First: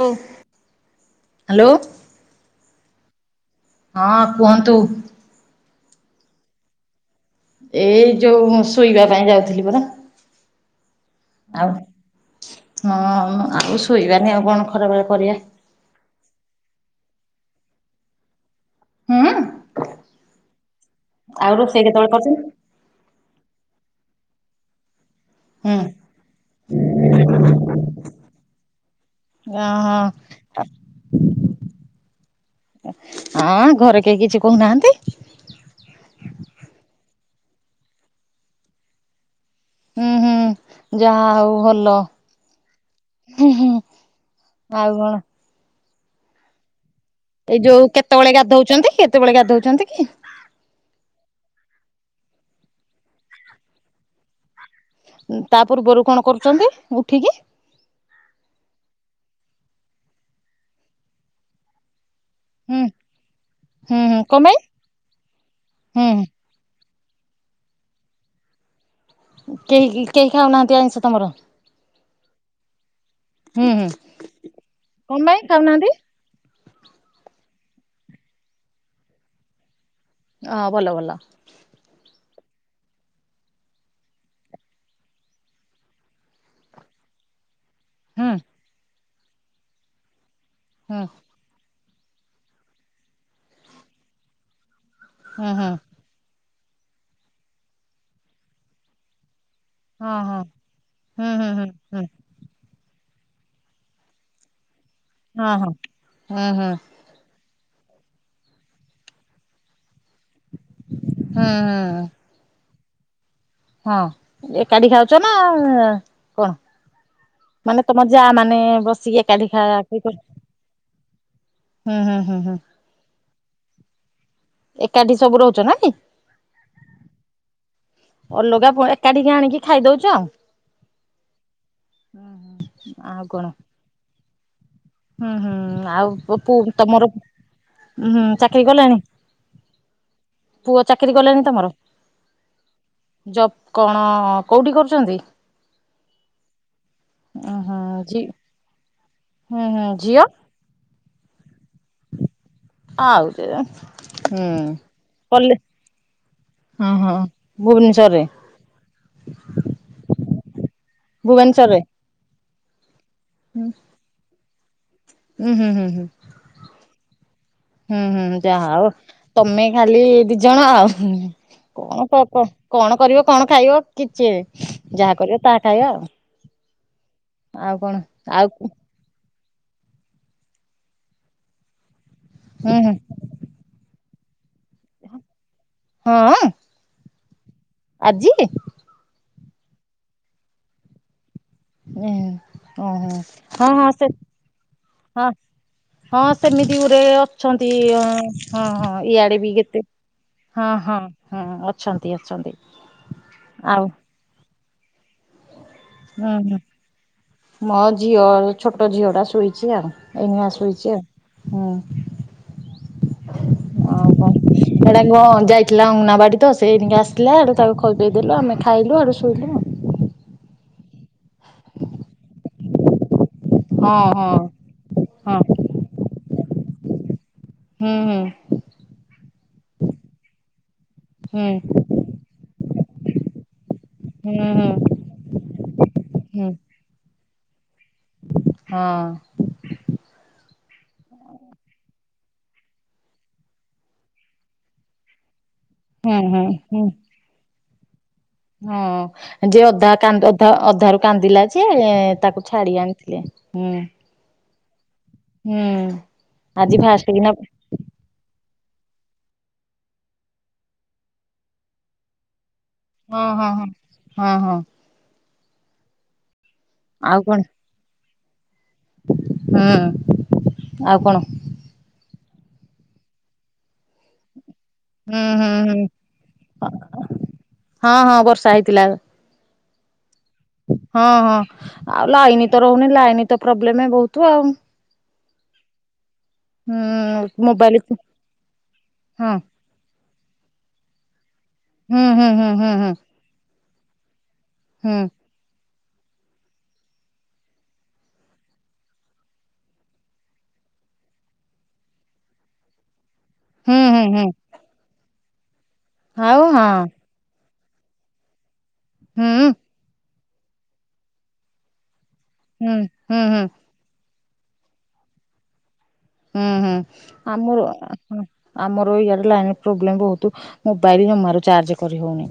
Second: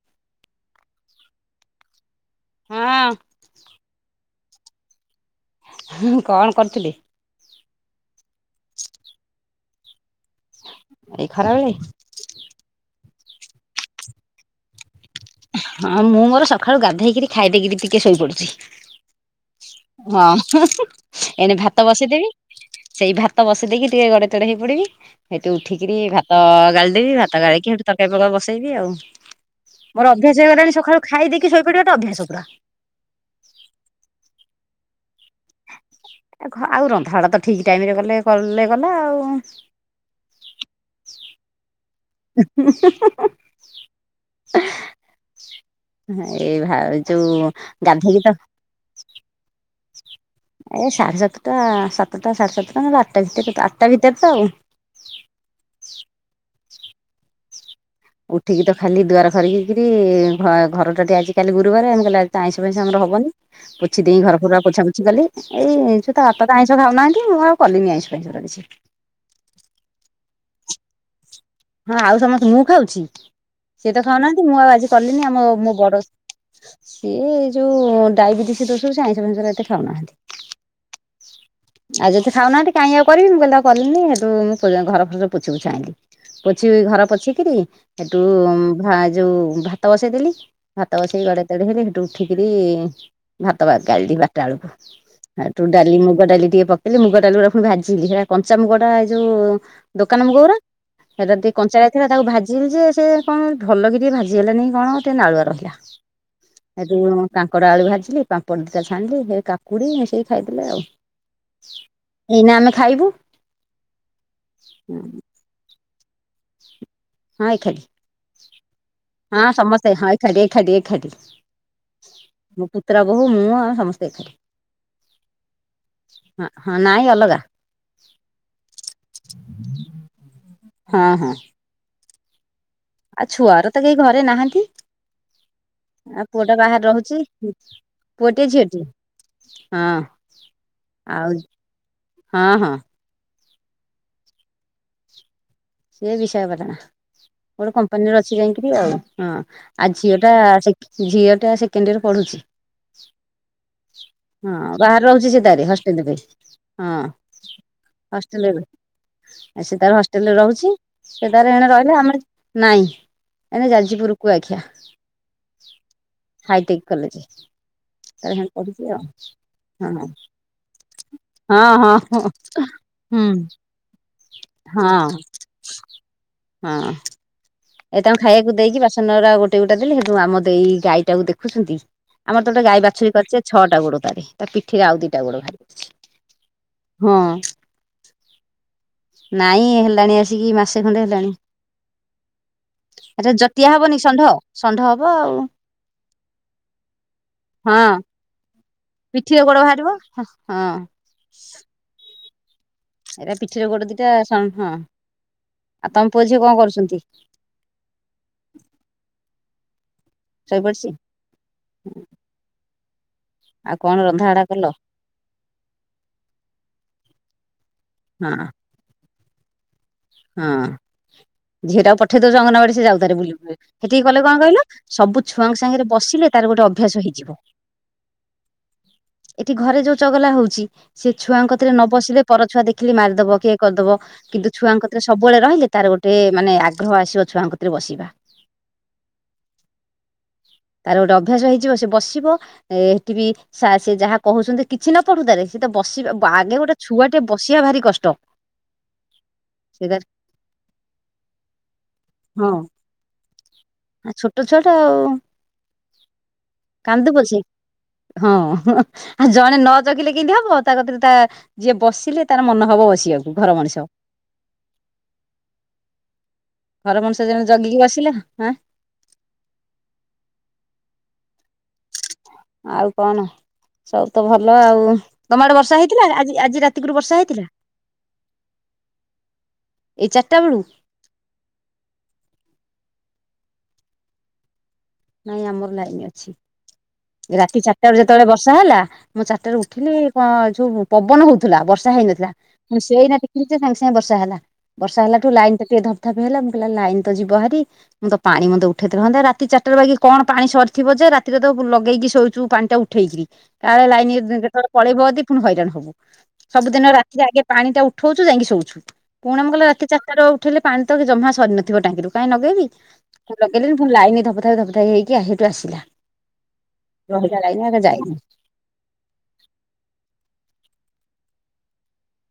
Hello. ହଁ ଅଁ। ହଁ କୁହନ୍ତୁ? ହଁ କଣ କରିଥିଲେ? ଏଇ ଯୋଉ ଶୋଇବା ପାଇଁ ଯାଉଥିଲି ପରା। ଏଇ ଆଉ ଖରାବେଳେ। ହଁ ଆଉ ଶୋଇବାନି ଆଉ କଣ ଖରାବେେଳେ କରିବା? ହଁ ମୁଁ ମୋର ସକାଳୁ ଗାଧୋଇ କିରି ଖାଇଦେଇକିରି ଟିକେ ଶୋଇପଡୁଛି। ହୁଁ ଉଁ। ହଁ, ଆଉ ଏଣେ ରୋଷେଇ ଭାତ କେତେବେଳେ ବସେଇଦେବି। କରୁଛନ୍ତି ସେଇ ଭାତ ବସି ଦେଇକି ଟିକେ ଗଡେ ତୋଡ ହେଇ ପଡିବି, ସେଇଠି ହୁଁ ଉଠିକିରି ଭାତ ଗାଳିଦେବି ଭାତ ଗାଳିକିଠି [unintelligible] ବସେଇବି ଆଉ। [unintelligible] ମୋର ଅଭ୍ୟାସ ହେଇଗଲାଣି ସକାଳୁ ଖାଇ ଦେଇକି ଶୋଇପଡିବା ଟା ଅଭ୍ୟାସ ପୁରା। ହଁ ଘରେ କେହି କିଛି କହୁନାହାନ୍ତି? ଏ ଆଉ ରନ୍ଧାବଢା ତ ଠିକ୍ ଟାଇମରେ ଗଲେ କଲେ ଗଲା ଆଉ। ହୁଁ ହୁଁ ଯାହା ହଉ ଭଲ। ହୁଁ ହୁଁ ଆଉ କଣ? ଏଇ ଭା ଏଇ ଯୋଉ ଗାଧେଇକି ତ କେତେବେଳେ ଗାଧଉଛନ୍ତି, କେତେବେଳେ ଗାଧଉଛନ୍ତି କି? ଏ ସାଢ଼େ ସାତଟା ସାତଟା ସାଢ଼େ ସାତଟା, ନହେଲେ ଆଠଟା ଭିତରେ ଆଠଟା ଭିତରେ ତ ଆଉ। ତା ପୂର୍ବରୁ କଣ କରୁଛନ୍ତି ଉଠିକି? ଉଠିକି ତ ଖାଲି ଦୁଆର ଖରିକିକିରି ଘ ଘରଟା ଟିକେ ଆଜିକାଲି ଗୁରୁବାର ଏମ କଲି ତ ଆଇଁସ ଫାଇଁସ ହୁଁ ଆମର ହବନି, ହୁଁ ପୋଛି ହୁଁ ଦେଇ କଣ ଘର ପାଇଁ ଫର ପୋଛା ପୋଛି କଲି। ଏଇଁଷୁ ତ ହୁଁ ବାପା ତ ଆଇଁଷ ଖାଉ ନାହାନ୍ତି, ମୁଁ ଆଉ କଲିନି ଆଇଁଷ ଫାଇଁଷ ହେରା କିଛି। କେହି କେହି ଖାଉନାହାନ୍ତି ଆଇିଷ ତମର? ହଁ ଆଉ ସମସ୍ତେ ମୁଁ ଖାଉଛି ହୁଁ ହୁଁ ସିଏ ତ ଖାଉନାହାନ୍ତି ମୁଁ ଆଉ ଆଜି କଣ କଲିନି ପାଇଁ ଆମ ମୋ ଖାଉନାହାନ୍ତି ବଡ। ସିଏ ଯୋଉ ଡାଇବେଟିସ ଦୋଷରୁ ସବୁ ଆଇଁଷ ଫାଁଇଁଷ ରା ଏତେ ଖାଉନାହାନ୍ତି। ହଁ ଭଲ ଭଲ। ଆଉ ଯଦି ଖାଉନାହାନ୍ତି କାଇଁ ଆଉ କରିବି, ମୁଁ କହିଲି ମୁଁ ଆ କଲିିନି, ସେଇଠୁ ମୁଁ ଘର ଫର ପୋଛିପୁଛା ଆଇଁଲି। ପୋଛି ଘର ପୋଛିକିରି ସେଠୁ ହୁଁ ଯୋଉ ଭାତ ବସେଇଦେଲି, ଭାତ ହୁଁ ବସେଇକି ଗଡେ [unintelligible] ସେଠୁ ଉଠିକିରି ଭାତ ଗାଳିଲି ବାରଟା ବେଳକୁ। ଆଉ ହୁଁ ତୁ ହୁଁ ଡାଲି ମୁଗ ଡାଲି ଟିକେ ପକେଇଲି, ମୁଗ ଡାଲି ଗୁଡା ପୁଣି ଭାଜିଲି, ସେଇଟା କଞ୍ଚାମୁଗଡା ଏ ଯୋଉ ହଁ ଦୋକାନ ମୁଗ ହଁ ଗୁରା ହୁଁ ସେଟା ହୁଁ ଟିକେ ହୁଁ କଞ୍ଚା ହୁଁ ଥିଲା, ତାକୁ ଭାଜି ଜିଲି ଯେ ସେ କଣ ଭଲକି ଟିକଏ ଭାଜିହେଲାନି କି କଣ, ଟିକେ ନାଳୁଆ ହଁ ହଁ ରହିଲା, ହୁଁ ହୁଁ ହେଟୁ କାଙ୍କଡ଼ ଆଳୁ ଭାଜିଲି, ପାମ୍ପଡ଼ ଦିଟା ଛାଣିଲି, ହେ କାକୁଡ଼ି ମିଶେଇ ଖାଇଦେଲେ ଆଉ। ହୁଁ ହୁଁ। ଏଇନା ଆମେ ଖାଇବୁ। ହଁ ଏକାଠି ଖାଉଛ ନା କଣ? ହଁ ଏକାଠି ମାନେ ତମ ଯା ମାନେ ବସିକି ହଁ ଏକାଠି ସମସ୍ତେ ହଁ [unintelligible] ଏକାଠି ଏକାଠି ଏକାଠି ହୁଁ ହୁଁ ହୁଁ ମୋ ପୁତୁରା ବୋହୁ ମୁଁ ଆଉ ସମସ୍ତେ ଏକାଠି। ଏକାଠି ସବୁ ରହୁଛ ନାଇଁ କି? ହ ହଁ ନାଇଁ ଅଲଗା। ଅଲଗା ଏକାଠିକି ଆଣିକି ଖାଇଦଉଛୁ ଆଉ। ହଁ ହଁ ଆଉ ଛୁଆର ତ କେହି ଘରେ ନାହାନ୍ତି। ହୁଁ ହୁଁ ଆଉ ପୁଅଟା ପୁ ବାହାରେ ତମର ରହୁଛି ହୁଁ ପୁଅଟିଏ ଚାକିରି ଝିଅଟିଏ କଲେଣି? ହଁ ପୁଅ ଚାକିରି ଆଉ ଗଲେଣି ତମର? ହଁ ହଁ ଜବ କଣ କୋଉଠି କରୁଛନ୍ତି? ସେ ବିଷୟପ ଉଁ ଗୋଟେ ହୁଁ ଝି କମ୍ପାନୀରେ ଅଛି ଯାଇକିରି ଆଉ ହଁ ହୁଁ ହୁଁ ଆଉ ଝିଅ ଟା ଝିଅ ଟା ସେକେଣ୍ଡ ଇୟରରେ ପଢୁଛି। ଆଉ ହୁଁ। ହଁ ବାହାରେ ରହୁଛି ସେ କଲେ ତାର ହଷ୍ଟଲ ପାଇଁ। ହଁ ହଁ ଭୁବନେଶ୍ୱରରେ। ଆ ସେ ତାର ହଷ୍ଟେଲରେ ରହୁଛି ସେ ତାର ଏଣ ଭୁବନେଶ୍ଵରରେ ରହିଲେ ଆମର ନାଇଁ। ଏ ହୁଁ ଯାଜୀପୁରକୁୁ ଆଖିଆ ହୁଁ ହୁଁ ହୁଁ। Hi tech college. ହୁଁ ତାର ହୁଁ ହେଣେ ଯାହା ପଢୁଛି ଆଉ ତମେ ଖାଲି ହଁ ଦିଜଣ ଆଉ ହଁ ହଁ କଣ। ହଁ କଣ କରିବ ହୁଁ କଣ ଖାଇବ କିଛି ହଁ ଯାହା କରିବ ତାହା ଖାଇବା ଆଉ। ହଁ ଆଉ କଣ ଏତାଙ୍କୁ ଆଉ ଖାଇବାକୁ ହୁଁ ଦେଇକି ବାସ ଧାନ ଉରା ଗୋଟେ ଗୋଟେ ହେଲେ ହେ ଆମ ଏଇ ଗାଈଟାକୁ ଦେଖୁଛନ୍ତି ଆମର ତ ଗୋ ଗଈ ହୁଁ ବାଛୁରୀ କରିଛେ ଯେ ଛଟା ଗୋଡ଼ ତାରି ପିଠିରେ ଆଉ ଦିଟ ଗୋଡ ଭାରି ହଁ ହଁ। ଆଜି ନାଇଁ ହେଲାଣି ଆସିକି ମାସେ ଖଣ୍ଡେ ହେଲାଣି। ଉ ଓ ହୋ ଏଟା ହଁ ଜଟିଆ ହଁ ହବନି ସେ ଷଣ୍ଢ ଷଣ୍ଢ ହବ ହଁ ଆଉ ହଁ ସେମିତି ଗୋରେ ଅଛନ୍ତି ହଁ ଅ ହଁ ହଁ। ଇଆଡେ ପିଠିରେ ବି ଗୋଡ କେତେ ବାହାରିବ ହଁ ହଁ ହଁ ଅଛନ୍ତି ଅଛନ୍ତି। ଏଇଟା ପିଠିରେ ଆଉ ଗୋଟେ ଦିଟା ହଁ ଆଉ ତମ ହୁଁ ପୁଅଝିଅ ହୁଁ। କଣ କରୁଛନ୍ତି? ମୋ ଝିଅ ଛୋଟ ଝିଅ ଟା ଶୋଇଛି ଆଉ ଏଇନିଆ ଶୋଇପଡିଛି ଶୋଇଛି ଆଉ। ହୁଁ ଆଉ ହ ରନ୍ଧା କଣ ବଢା କଲ ସେଟା କଣ ଯାଇ ଆଥିଲା ଅଙ୍ଗୁନାବାଡି ତ ସେ ଏଇନାକେ ଆସିଲା ଆଡ ତାକୁ ହଁ ଖୋଇପେଇଦେଲୁ ଆମେ ଖାଇଲୁ ଆଡ ଶୋଇଲୁ। ହଁ ଝିଅଟାକୁ ପଠେଇ ଦଉଛ ଅଙ୍ଗନବାଡି ସେ ଯାଉ ତାରେ ବୁଲ ସେଠିକି ଗଲେ କଣ କହିଲ ସବୁ ହଁ ହଁ ଛୁଆଙ୍କ ସାଙ୍ଗରେ ବସିଲେ ତାର ଗୋଟେ ଅଭ୍ୟାସ ହେଇଯିବ। ହୁଁ ହୁଁ। ଏଠି ଘରେ ଯୋଉ ଚଗଲା ହଉଛି ସେ ହୁଁ ହୁଁ ଛୁଆଙ୍କତିରେ ହୁଁ ନ ବଶିଲେ ପରଛୁଆ ଦେଖିଲି ମାରିଦେବ କିଏ କରିଦେବ। ହୁଁ ଉଁ। ସବୁବେଳେ ରହିଲେ ତାର ଗୋଟେ ମାନେ ଆଗ୍ରହ ଆସିବ ଛୁଆଙ୍କତିରେ ବସିବା। ହଁ ତାର ଗୋଟେ ଅଭ୍ୟାସ ହେଇଯିବ ସେ ବସିବ ଏଠି ବି ସେ ଯାହା କହୁଛନ୍ତି କିଛି ନ ପଢୁ ତାରେ ସେଟ ହୁଁ ବସିବା ହୁଁ ଆଗେ ଗୋଟେ ହୁଁ। ଛୁଆ ଟେ ବସିବା ଭାରି କଷ୍ଟ। ହଁ ଯେ ସେ ଅଧା ତାର କାନ୍ଦ ଅଧ ଅଧାରୁ କାନ୍ଦିଲା ଯେ ତାକୁ ଛାଡି ଆଣିଥିଲେ। ହୁଁ। ଆ ଛୋଟ ଛୁଆଟା ଆଉ ହୁଁ ଆଜି ଫାଷ୍ଟ କାନ୍ଦୁ କିନା ପଛେ। ହଁ ଆଉ ଜଣେ ନ ଜଗିଲେ କେମତି ହବ ତା କତୀରେ ତା ଯିଏ ବସିଲେ ତାର ମନ ହବ ଅ ହଁ ହଁ ହଁ ହଁ ହଁ। ଘର ଆଉ ମଣିଷ କଣ ଜଣେ ଜଗିକି ବସିଲା ଆଁ। ହୁଁ ଆଉ କଣ? ଆଉ କଣ? ସବୁ ତ ଭଲ ଆଉ ହୁଁ ତମ ହୁଁ ଆଡେ ହୁଁ। ବର୍ଷା ହେଇଥିଲା ଆଜି ଆଜି ରାତି କୁରୁ ବର୍ଷା ହେଇଥିଲା। ହଁ, ହଁ ବର୍ଷା ହେଇଥିଲା। ଏଇ ଚାରିଟା ବେଳୁ। ହଁ, ହଁ ଆଉ ଲାଇନ ତ ରହୁନି ଲାଇନ ତ ପ୍ରୋବ୍ଲେମ ବହୁତ ଆଉ। ନାଇଁ ଆମର ଲାଇନ ଅଛି। ହୁଁ। ରାତି ମୋବାଇଲ ଚାରିଟା ବେଳେ ଯେତେବେଳେ ବର୍ଷା ହେଲା ମୁଁ ହଁ ଚାରିଟାରେ ଉଠିଲି କଣ ଯଉ ପବନ ହଉଥିଲା ବର୍ଷା ହୁଁ ହୁଁ ହେଇନଥିଲା ହୁଁ ହୁଁ ହୁଁ ସେଇନା ଦେଖିଲି ଯେ ସାଙ୍ଗେ ସାଙ୍ଗେ ବର୍ଷା ହେଲା। ହୁଁ ବର୍ଷା ହେଲାଠୁ ଲାଇନ ଟା ଟିକେ ଧପ ଧପ ହେଲା ମୁଁ କହିଲି ଲାଇନ ତ ଯିବ ହାରି ମୁଁ ତ ପାଣି ମୁନ୍ଦେ ଉଠେଇଥାନ୍ତା ରାତି ଚାରିଟା ବାକି କଣ ପାଣି ସରିଥିବ ଯେ ରାତିରେ ତ ପ ଲଗେଇକି ଶୋଉଛୁ ପାଣି ଟା ଉଠେଇକିରି ହୁଁ କାଳେ ହୁଁ ଲାଇନ ହୁଁ ଯେତେବେଳେ ପଳେଇବଦି ପୁଣି ହଇରାଣ ହବୁ। ଆଉ ହଁ ସବୁଦିନ ରାତିରେ ଆଗେ ପାଣିଟା ଉଠୋଉଚୁ ଯାଇଁକି ଶୋଉଛୁ ହୁଁ ପୁଣି ହୁଁ ଆମୁକୁ କାଲି ରାତି ଚା ଟାରୁ ଉଠେଇଲେ ପାଣି ତ ବି ଜମା ସରିନଥିବ ଟାଙ୍କିରୁ କାଇଁ ନଗେଇବି ହୁଁ କୁ ହୁଁ ଲଗେଇଲେ ବି ମୁଁ ଲାଇନ ଧପଧପ ଧପଧପ ହେଇକି ଆ ହେଠୁ ଆସିଲା। ହୁଁ ହୁଁ ରହିଲା ଲାଇନ ଆମର ଆଗ ଆ ଯାଇନି ହ ଆମର ଇଆଡେ ଲାଇନ ପ୍ରୋବ୍ଲେମ ବୋହୁତ ମୋବାଇଲ ଜମାରୁ ଚାର୍ଜ କରି ହୋଉନି।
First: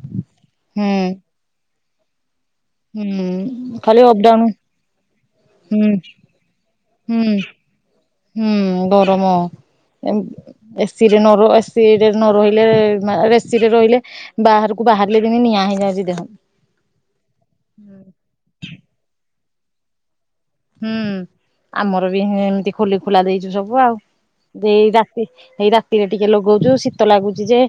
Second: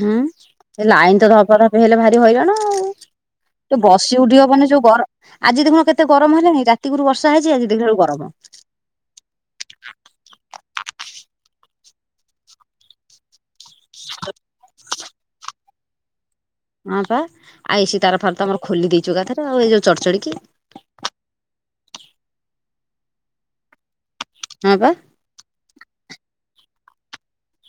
ହୁଁ ସେ ଲାଇନ ତ ଧପ ଧପ ହେଲେ ଭାରି ହଇରାଣ। ଆଉ ହୁଁ ଯୋଉ ଖାଲି ବସି ଅପଡାଉନ ଉଠି ହବନି ଯୋଉ ଗର ଆଜି ଦେଖୁନ ହୁଁ କେତେ ଗରମ ହେଲାଣି ରାତିକୁରୁ ବର୍ଷା ହୁଁ ହେଇଚି ଆଜି ଦେଖିଲା ବେଳକୁ ଗରମ। ହୁଁ ଗରମ। ଏମ୍ ଏ ସିି ରେ ନ ରୁହ ଏ ସି ରେ ନ ରହିଲେ ମା ବେଶ୍ ଏସିରେ ରହିଲେ ବାହାରକୁ ବାହାରିଲେ ବି ନି ନିଆଁ ହେଇଯାଉଚି ଦେହ। ହଁ ପା ଆଉ ଏସି ତାର ଫାର ତ ଆମର ଖୋଲି ଦେଇଚୁ ଏକାଥରେ ଆଉ ଏଇ ଯୋଉ ଚଡ଼ଚଡି କି। ହୁଁ ଆମର ବି ହେମତି ଖୋଲି ଖୋଲା ଦେଇଚୁ ସବୁ ଆଉ ହଁ ପା ଦେଇ ରା ଇ ହେଇ ରାତିରେ ଟିକେ ଲଗୋଉଚୁ ଶୀତ ଲାଗୁଚି ଯେ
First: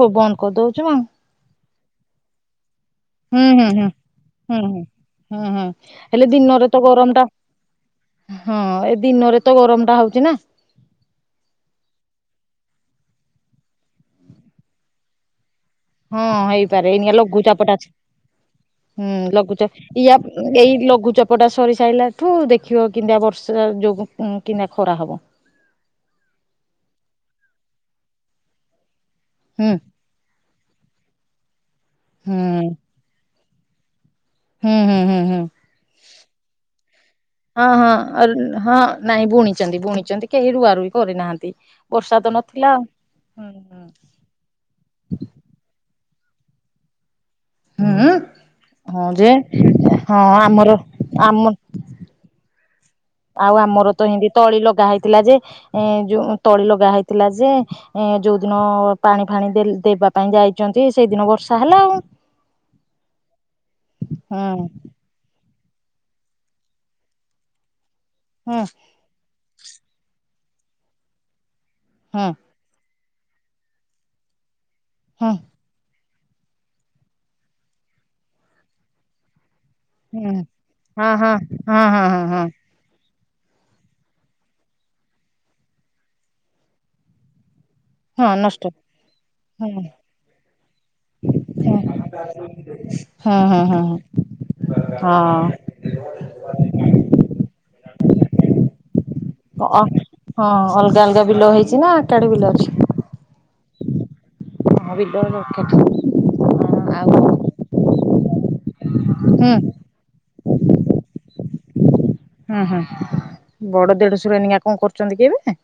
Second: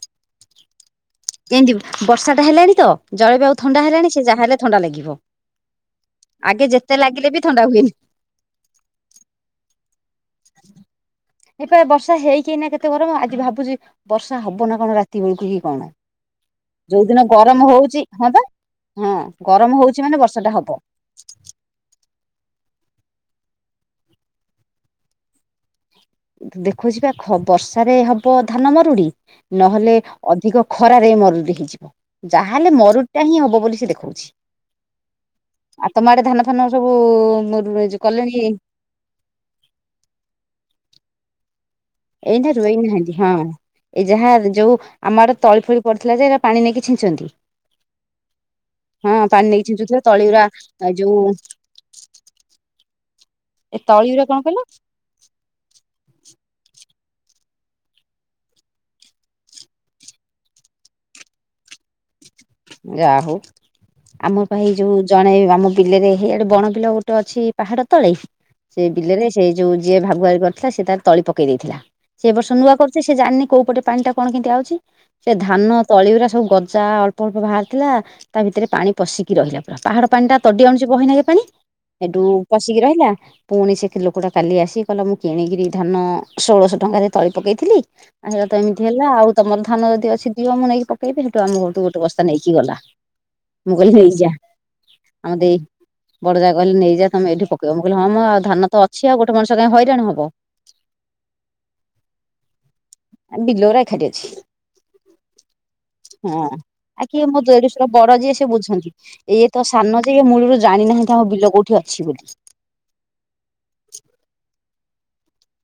ଖୁ ବନ୍ଦ କରଦୋଉଚୁ ଆଉ। କେମତି ବର୍ଷାଟା ହେଲାଣି ତ ହୁଁ ଜଳବାୟୁ ହୁଁ ଥଣ୍ଡା ହୁଁ ହେଲାଣି ସିଏ ଯାହା ହୁଁ ହେଲେ ହୁଁ ଥଣ୍ଡା ଲାଗିବ। ହୁଁ ହୁଁ ହେଲେ ଦିନରେ ଆଗେ ତ ଯେତେ ଗରମ ଟା ଲାଗିଲେ ବି ଥଣ୍ଡା ହୁଏନି। ହଁ ଏ ଦିନରେ ତ ଗରମ ଟା ହୋଉଚି ନା। ଏଇପା ବର୍ଷା ହେଇକି ଏନା କେତେ ଗରମ ଆଜି ଭାବୁଚି ବର୍ଷା ହବ ନା କଣ ରାତି ବେଳୁକୁ କି କଣ। ହଁ ହେଇପାରେ ଏଇନିକା ଯୋଉଦିନ ଲଘୁ ଗରମ ଚାପଟା ଅଛି। ହଉଛି ହଁ ବା ହଁ ହୁଁ ଗରମ ଲଘୁଚାପ ହଉଛି ମାନେ ଇଆ ବର୍ଷା ଟା ଏଇ ହବ। ଲଘୁଚାପ୍ ପଟା ସରିସାଇଲାଠୁ ଦେଖିବ କେମତିଆ ବର୍ଷା ଯୋଗୁଁ ଉଁ କିମତିଆ ଖରା ହବ। ଦେଖୁଚି ପା ଖ-ବର୍ଷାରେ ହବ ଧାନ ମରୁଡି। ହୁଁ ନହେଲେ ଅଧିକ ଖରାରେ ମରୁଡି ହେଇଯିବ ହୁଁ ଯାହାହେଲେ ମରୁଡ଼ିଟା ହିଁ ହବ ବୋଲି ସିଏ ଦେଖୋଉଚି। ହୁଁ ହୁଁ ହୁଁ ହୁଁ ଆଉ ତମ ଆଡେ ଧାନ ଫାନ ଆଉ ସବୁ ହଁ ମରୁ ହୋଉଚି ହଁ କଲେଣି? ହଁ ନାଇଁ ବୁଣିଚନ୍ତି ବୁଣିଚନ୍ତି କେହି ରୁଆ ରୁଇ କରିନାହାନ୍ତି। ବର୍ଷା ତ ଏଇନା ନଥିଲା ରୋଇ ନାହାନ୍ତି ହଁ। ହୁଁ ହୁଁ। ଏଇ ଯାହା ଯୋଉ ଆମ ଆଡେ ତଳି ଫଳି ପଡିଥିଲା ଯେ ଏରା ପାଣି ନେଇକି ଛିଞ୍ଚନ୍ତି। ହୁଁ ହୁଁ ହଁ ପାଣି ନେଇକି ଛିଞ୍ଚୁଥୁବେ ହଁ ତଳିଗୁରା ଆମର ଏ ଯୋଉ [inaudible] ଆମ ଆଉ ଏ ଆମର ତ ତଳିଗୁରା ହିନ୍ଦି କଣ ତଳି କହିଲ ଲଗା ହେଇଥିଲା ଯେ ଏ ଯୋଉ ତଳି ଲଗା ହେଇଥିଲା ଯେ ଏଁ ଯୋଉଦିନ ପାଣି ଫାଣି ଦେଲ୍ ଦେବା ପାଇଁ ଯାଇଚନ୍ତି ସେଇଦିନ ବର୍ଷା ହେଲା ଆଉ। ଯାହୋଉ ଆମ ପା ହେଇ ହୁଁ ଯୋଉ ଜଣେ ଆମ ବିଲରେ ହେଇଆଡେ ବଣ ବିଲ ଗୋଟେ ଅଛି ପାହାଡ ତଳେ ହୁଁ ସେ ବିଲେରେ ସେ ସେଇ ଯୋଉ ଯିଏ ଭାଗୁଆଳି କରିଥିଲା ସିଏ ତାର ତଳି ପକେଇ ଦେଇଥିଲା ସେ ହୁଁ ଏ ବର୍ଷ ନୂଆ କରୁ ଯେ ସିଏ ଜାଣନି କୋଉପଟେ ପାଣିଟା କଣ କେମିତି ଆଉଛି ସେ ହଁ ଧାନ ତଳିଉରା ସବୁ ଗଜା ଅଳ୍ପ ବାହାରି ଥିଲା ତା ଭିତରେ ପାଣି ପଶିକି ରହିଲା ପୁରା ପାହାଡ଼ ହୁଁ ପାଣିଟା ତଡି ଆଣୁଚି ହଁ ବହେନାଗେ ହଁ ପାଣି ହଁ ହଁ ହଁ ହେଠୁ ହଁ ପଶିକି ରହିଲା ପୁଣି ସେକି ଲୋକଟା କାଲି ଆସିିକି କହିଲି ମୁଁ କିଣିକିରି ଧାନ ଷୋଳଶହ ଟଙ୍କାରେ ତଳି ପକେଇଥିଲି। ଆ ହଁ ହେଟା ତ ନଷ୍ଟ ଏମିତି ହେଲା ଆଉ ତମର ହଁ ଧାନ ଯଦି ଅଛିିି ଦିଅ ମୁଁ ନେଇକି ପକେଇବି ହେଠୁ ଆମ ଘଠୁ ଗୋ ଟେ ବସ୍ତା ନେଇକି ଗଲା ହଁ ହଁ ମୁଁ ହଁ କହିଲି ନେଇଯା ହଁ ଆମ ହଁ ଦେଇ ବଡ ଜାଆ କିହିଲେ ନେଇଯାଅ ତମେ ଏଇଠି ପେକେଇବ ମୁଁ କହିଲି ହଁ ମ ଆଉ ଧାନ ତ ଅ ଅ ହଁ ଅଲଗା ଅଲଗା ବିଲ ହେଇଚି ନା ଏକାଠି ବିଲ ଅଛି? ଆ ବିଲରା ଏଖାଟି ଅଛି। ହଁ ବିଲରା ଏକା ଥା ହଁ ଆଉ କିଏ ମୋ ଦେଢଶୁର ବଡ ଯିଏ ସେ ବୁଝନ୍ତି ଇଏ ତ ହୁଁ ସାନ ଯେ ଇଏ ମୂଳରୁ ଜାଣିନାହାଁନ୍ତି ଆମ ବିଲ କୋଉଠି ଅଛି ବୋଲି। ହୁଁ ହୁଁ ବଡ ଦେଢଶୁର ଏଇନିକା କଣ କରୁଚନ୍ତି କି ଏବେ?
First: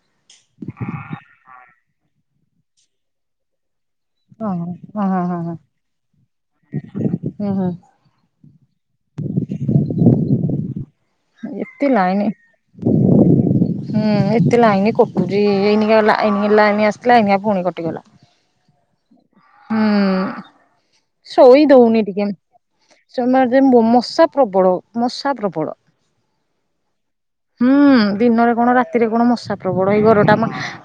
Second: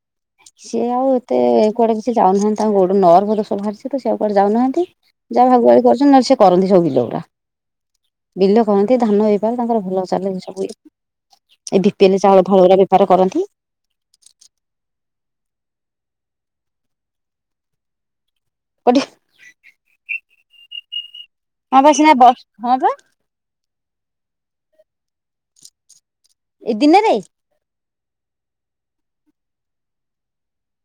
ସିଏ ଆଉ ଏତେ କୁଆଡେ କିଛି ଯାଉନାହାନ୍ତି ତାଙ୍କୁ ଗୋଟେ ନର୍ଭ ଦୋଷ ବାହାରିଚି। ତ ସିଏ ଆଉ କୁଆଡେ ଓହୋ ଯାଉନାହାନ୍ତି ହଁ ହଁ ହଁ ଯାହା ହଁ ଭାଗୁଆଳି କରୁଚନ୍ତି ନହେଲେ ସିଏ କରନ୍ତି ସବୁ ବିଲଗୁରା। ହୁଁ ହୁଁ ବିଲ କରନ୍ତି ଧାନ ବେପାର ତାଙ୍କର ଭଲ ଚାଲେ ସବୁଇଏ। ଏ ଏତେ ଭିପିଲେ ଲାଇନି ଚାଉଳ ଫାଉଳ ଉରା ବେପାର କରନ୍ତି। ହୁଁ ଏତେ ଲାଇନି କଟୁଛି। ଏଇନିକା ଲାଇନି ଲାଇନି ଆସିଥିଲା ଏଇନି କା ପୁଣି କଟିଗଲା। ପଠି ହୁଁ ଶୋଇ ହଁ ବା ଦଉନି ସିନା ବ ଟିକେ। ହଁ ବା ସେମାରେ ମଶା ପ୍ରବଳ ମଶା ପ୍ରବଳ। ଏଇ ଦିନରେ ହୁଁ। ହୁଁ ଦିନରେ କଣ ରାତିରେ କଣ ମଶା ପ୍ରବଳ ଏଇ ଘରଟା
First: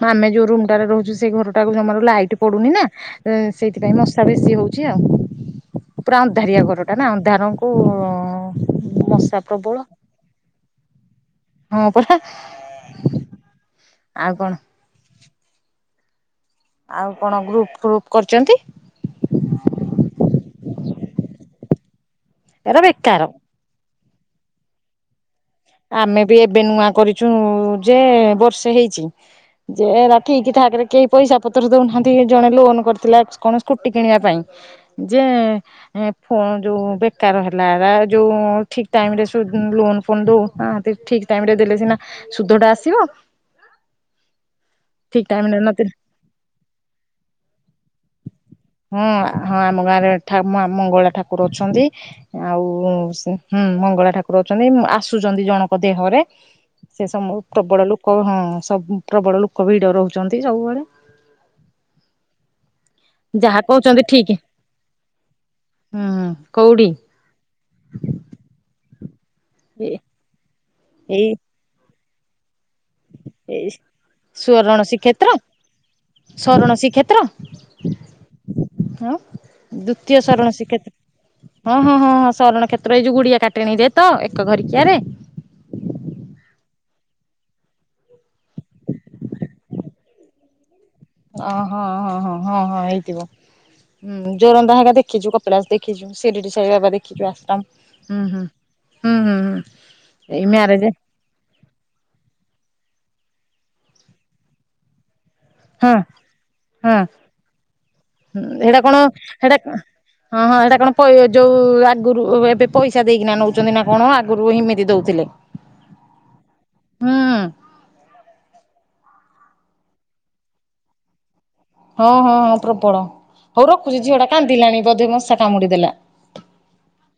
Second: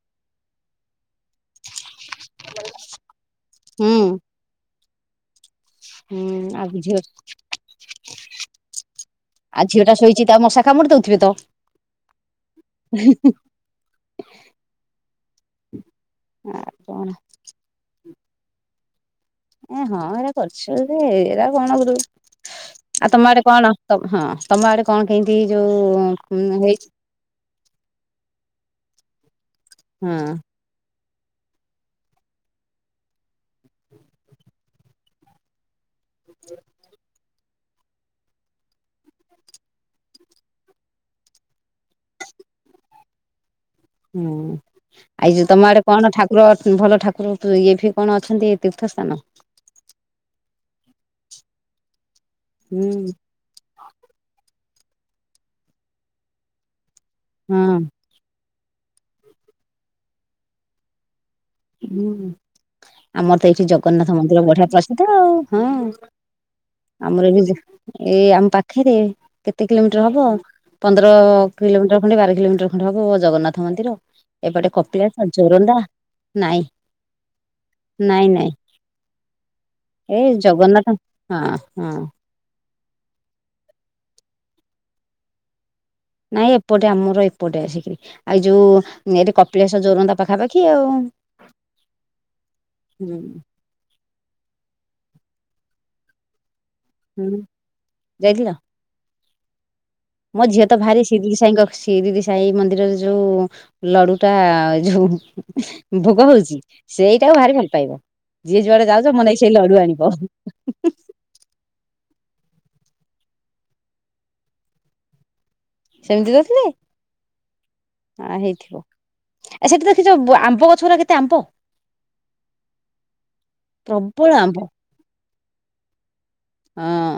ଆମେ ଯୋଉ ରୁମ ଟାରେ ରହୁଛୁ ସେଇ ଘରଟାକୁ ଜମାରୁ ଲାଇଟ୍ ପଡୁନି ନା ହୁଁ ସେଇଥିପାଇଁ ମଶା ବେଶୀ ହଉଛି ଆଉ। ପୁରା ହୁଁ ଅନ୍ଧାରିଆ ଆଉ ଘର ଟା ଝିଅ ନା ଅନ୍ଧାରକୁ ମଶା ପ୍ରବଳ। ସୋଇଛି ତା ମଶା କାମୁଡି ଦେଉଥିବେ ତ? ହଁ ପରା। ହୁଁ ହୁଁ। ଆଉ କଣ। ଆଉ କଣ ଗ୍ରୁପ ଫ୍ରୁପ କରିଛନ୍ତି? ଏ ହଁ ଏଇରା କରୁଛ ଯେ ଏଇରା କଣ ଗ୍ରୁପ୍ ଏରା ଆଉ ତମ ବେକାର ଆଡେ କଣ ତ ହଁ। ତମ ଆଡେ କଣ କେମିତି ଯୋଉ ହେଇଛି ତୁ ଯେ ବର୍ଷେ ହେଇଛି ଯେ ହଁ ଏରା ଠିକ୍‌ ଠାକ ରେ କେହି ପଇସା ପତ୍ର ଦଉନାହାନ୍ତି ଜଣେ ଲୋନ କରିଥିଲା କଣ ସ୍କୁଟି କିଣିବା ପାଇଁ ଯେ ଏ ଫୋନ୍ ଯଉ ବେକାର ହେଲା ହେରା ଯଉ ଠିକ ଟାଇମରେ ସୁ ଲୋନ୍ ଫୋନ୍ ଦଉ ହ ଠିକ ଟାଇମ୍ ରେ ଦେଲେ ସିନା ସୁଧ ଟା ଆସିବ। ହୁଁ। ଠିକ ଆଇ ଟାଇମ ଯୋଉ ରେ ତମ ଆଡେ ନଦେଲେ କଣ ଠାକୁର ଭଲ ଠାକୁର ଇଏ ଫିଏ କଣ ଅଛନ୍ତି ତୀର୍ଥ ହଁ ସ୍ଥାନ? ହଁ ଆମ ଗାଁରେ ଠା ମା ମଙ୍ଗଳା ଠାକୁର ଅଛନ୍ତି। ଆଉ ହୁଁ ମଙ୍ଗଳା ଠାକୁର ଅଛନ୍ତି ଆସୁଛନ୍ତି ଜଣଙ୍କ ଦେହରେ ସେ ସମ ହଁ ପ୍ରବଳ ଲୋକ ହଁ ସବୁ ପ୍ରବଳ ଲୋକ ଭିଡ଼ ରହୁଛନ୍ତି ସବୁବେଳେ। ହୁଁ। ଆମର ତ ଯାହା ଏଇଠି କହୁଛନ୍ତି ଜଗନ୍ନାଥ ଠିକ ମନ୍ଦିର ବଢିଆ ପ୍ରସିଦ୍ଧ ଆଉ। ହଁ ହୁଁ କୋଉଠି ଆମର ଏଠି ଏଇ ଆମ ପାଖରେ କେତେ ଏ କିଲୋମିଟର ହବ ପନ୍ଦର ଏଇ କିଲୋମିଟର ଖଣ୍ଡେ ବାର କିଲୋମିଟର ଖଣ୍ଡେ ହବ ଜଗନ୍ନାଥ ଏଇ ମନ୍ଦିର ଏପଟେ କପିଳାଶ ଜୋରନ୍ଦା ନାଇଁ ସରଣ ଶ୍ରୀକ୍ଷ୍ଷେତ୍ର। ନାଇଁ ନାଇଁ ହଁ ଦ୍ଵିତୀୟ ଶରଣ ଶ୍ରୀକ୍ଷତ୍ର ହଁ ହଁ ହଁ ହଁ। ଶରଣ କ୍ଷେତ୍ର ଏଇ ଯୋଉ ଗୁଡିଆ କାଟିଣି ରେଏକ ଘରିକିଆରେ। ନାଇଁ ଏପଟେ ଆମର ଏପଟେ ଆସିକିରି ଆଉ ଯୋଉ ଏଠି କପିଳାସ ଜୋରନ୍ଦା ପାଖାପାଖି ଆଉ। ଓ ହଁ ହଁ ହଁ ହଁ ହଁ ହୁଁ ହେଇଥିବ। ହୁଁ ଜୋରନ୍ଦା ହେଗା ଦେଖିଛୁ କପଳାସ ଦେଖିଛୁ ସିରିଡି ସାଇବାବା ଦେଖିଛୁ ହୁଁ ଆଶ୍ରମ ହୁଁ ହୁଁ। ଯାଇଥିଲ ହୁଁ ହୁଁ ହୁଁ। ମୋ ଏଇ ଝିଅ ତ ମ୍ୟାରେଜ ଭାରି ଶିରିଡି ସାଇ ଙ୍କ ଶିରିଡି ମନ୍ଦିରରେ ଯୋଉ ଲଡୁ ଟା ଯୋଉ ହଁ ଭୋଗ ହଉଛି ହଁ। ସେଇଟାକୁ ଭାରି ଭଲ ପାଇବ। ହୁଁ ଯିଏ ହେଇଟା ଯୁଆଡେ କଣ ଯାଉଛ ମୋ ନାଗି ସେଇ ହେଇଟା ଲଡୁ ଆଣିବ ହଁ ହଁ ହେଇଟା କଣ ପୟ ଯୋଉ ଆଗରୁ ଏବେ ପଇସା ଦେଇକିନା ନଉଛନ୍ତି ନା କଣ ଆଗରୁ ହିମିତି ଦଉଥିଲେ। ସେମିତି ଦଉଥିଲେ? ହୁଁ ଆ ହେଇଥିବ ସେଠି ଦେଖିଛ ଆମ୍ବ ଗଛ ଗୁଡା କେତେ ଆମ୍ବ? ହଁ ହଁ ହଁ ପ୍ରବଳ ହଉ ରଖୁଛି ଝିଅଟା ପ୍ରବଳ ଆମ୍ବ କାନ୍ଦିଲାଣି ବୋଧେ ମସା କାମୁଡିଦେଲା। ହଁ।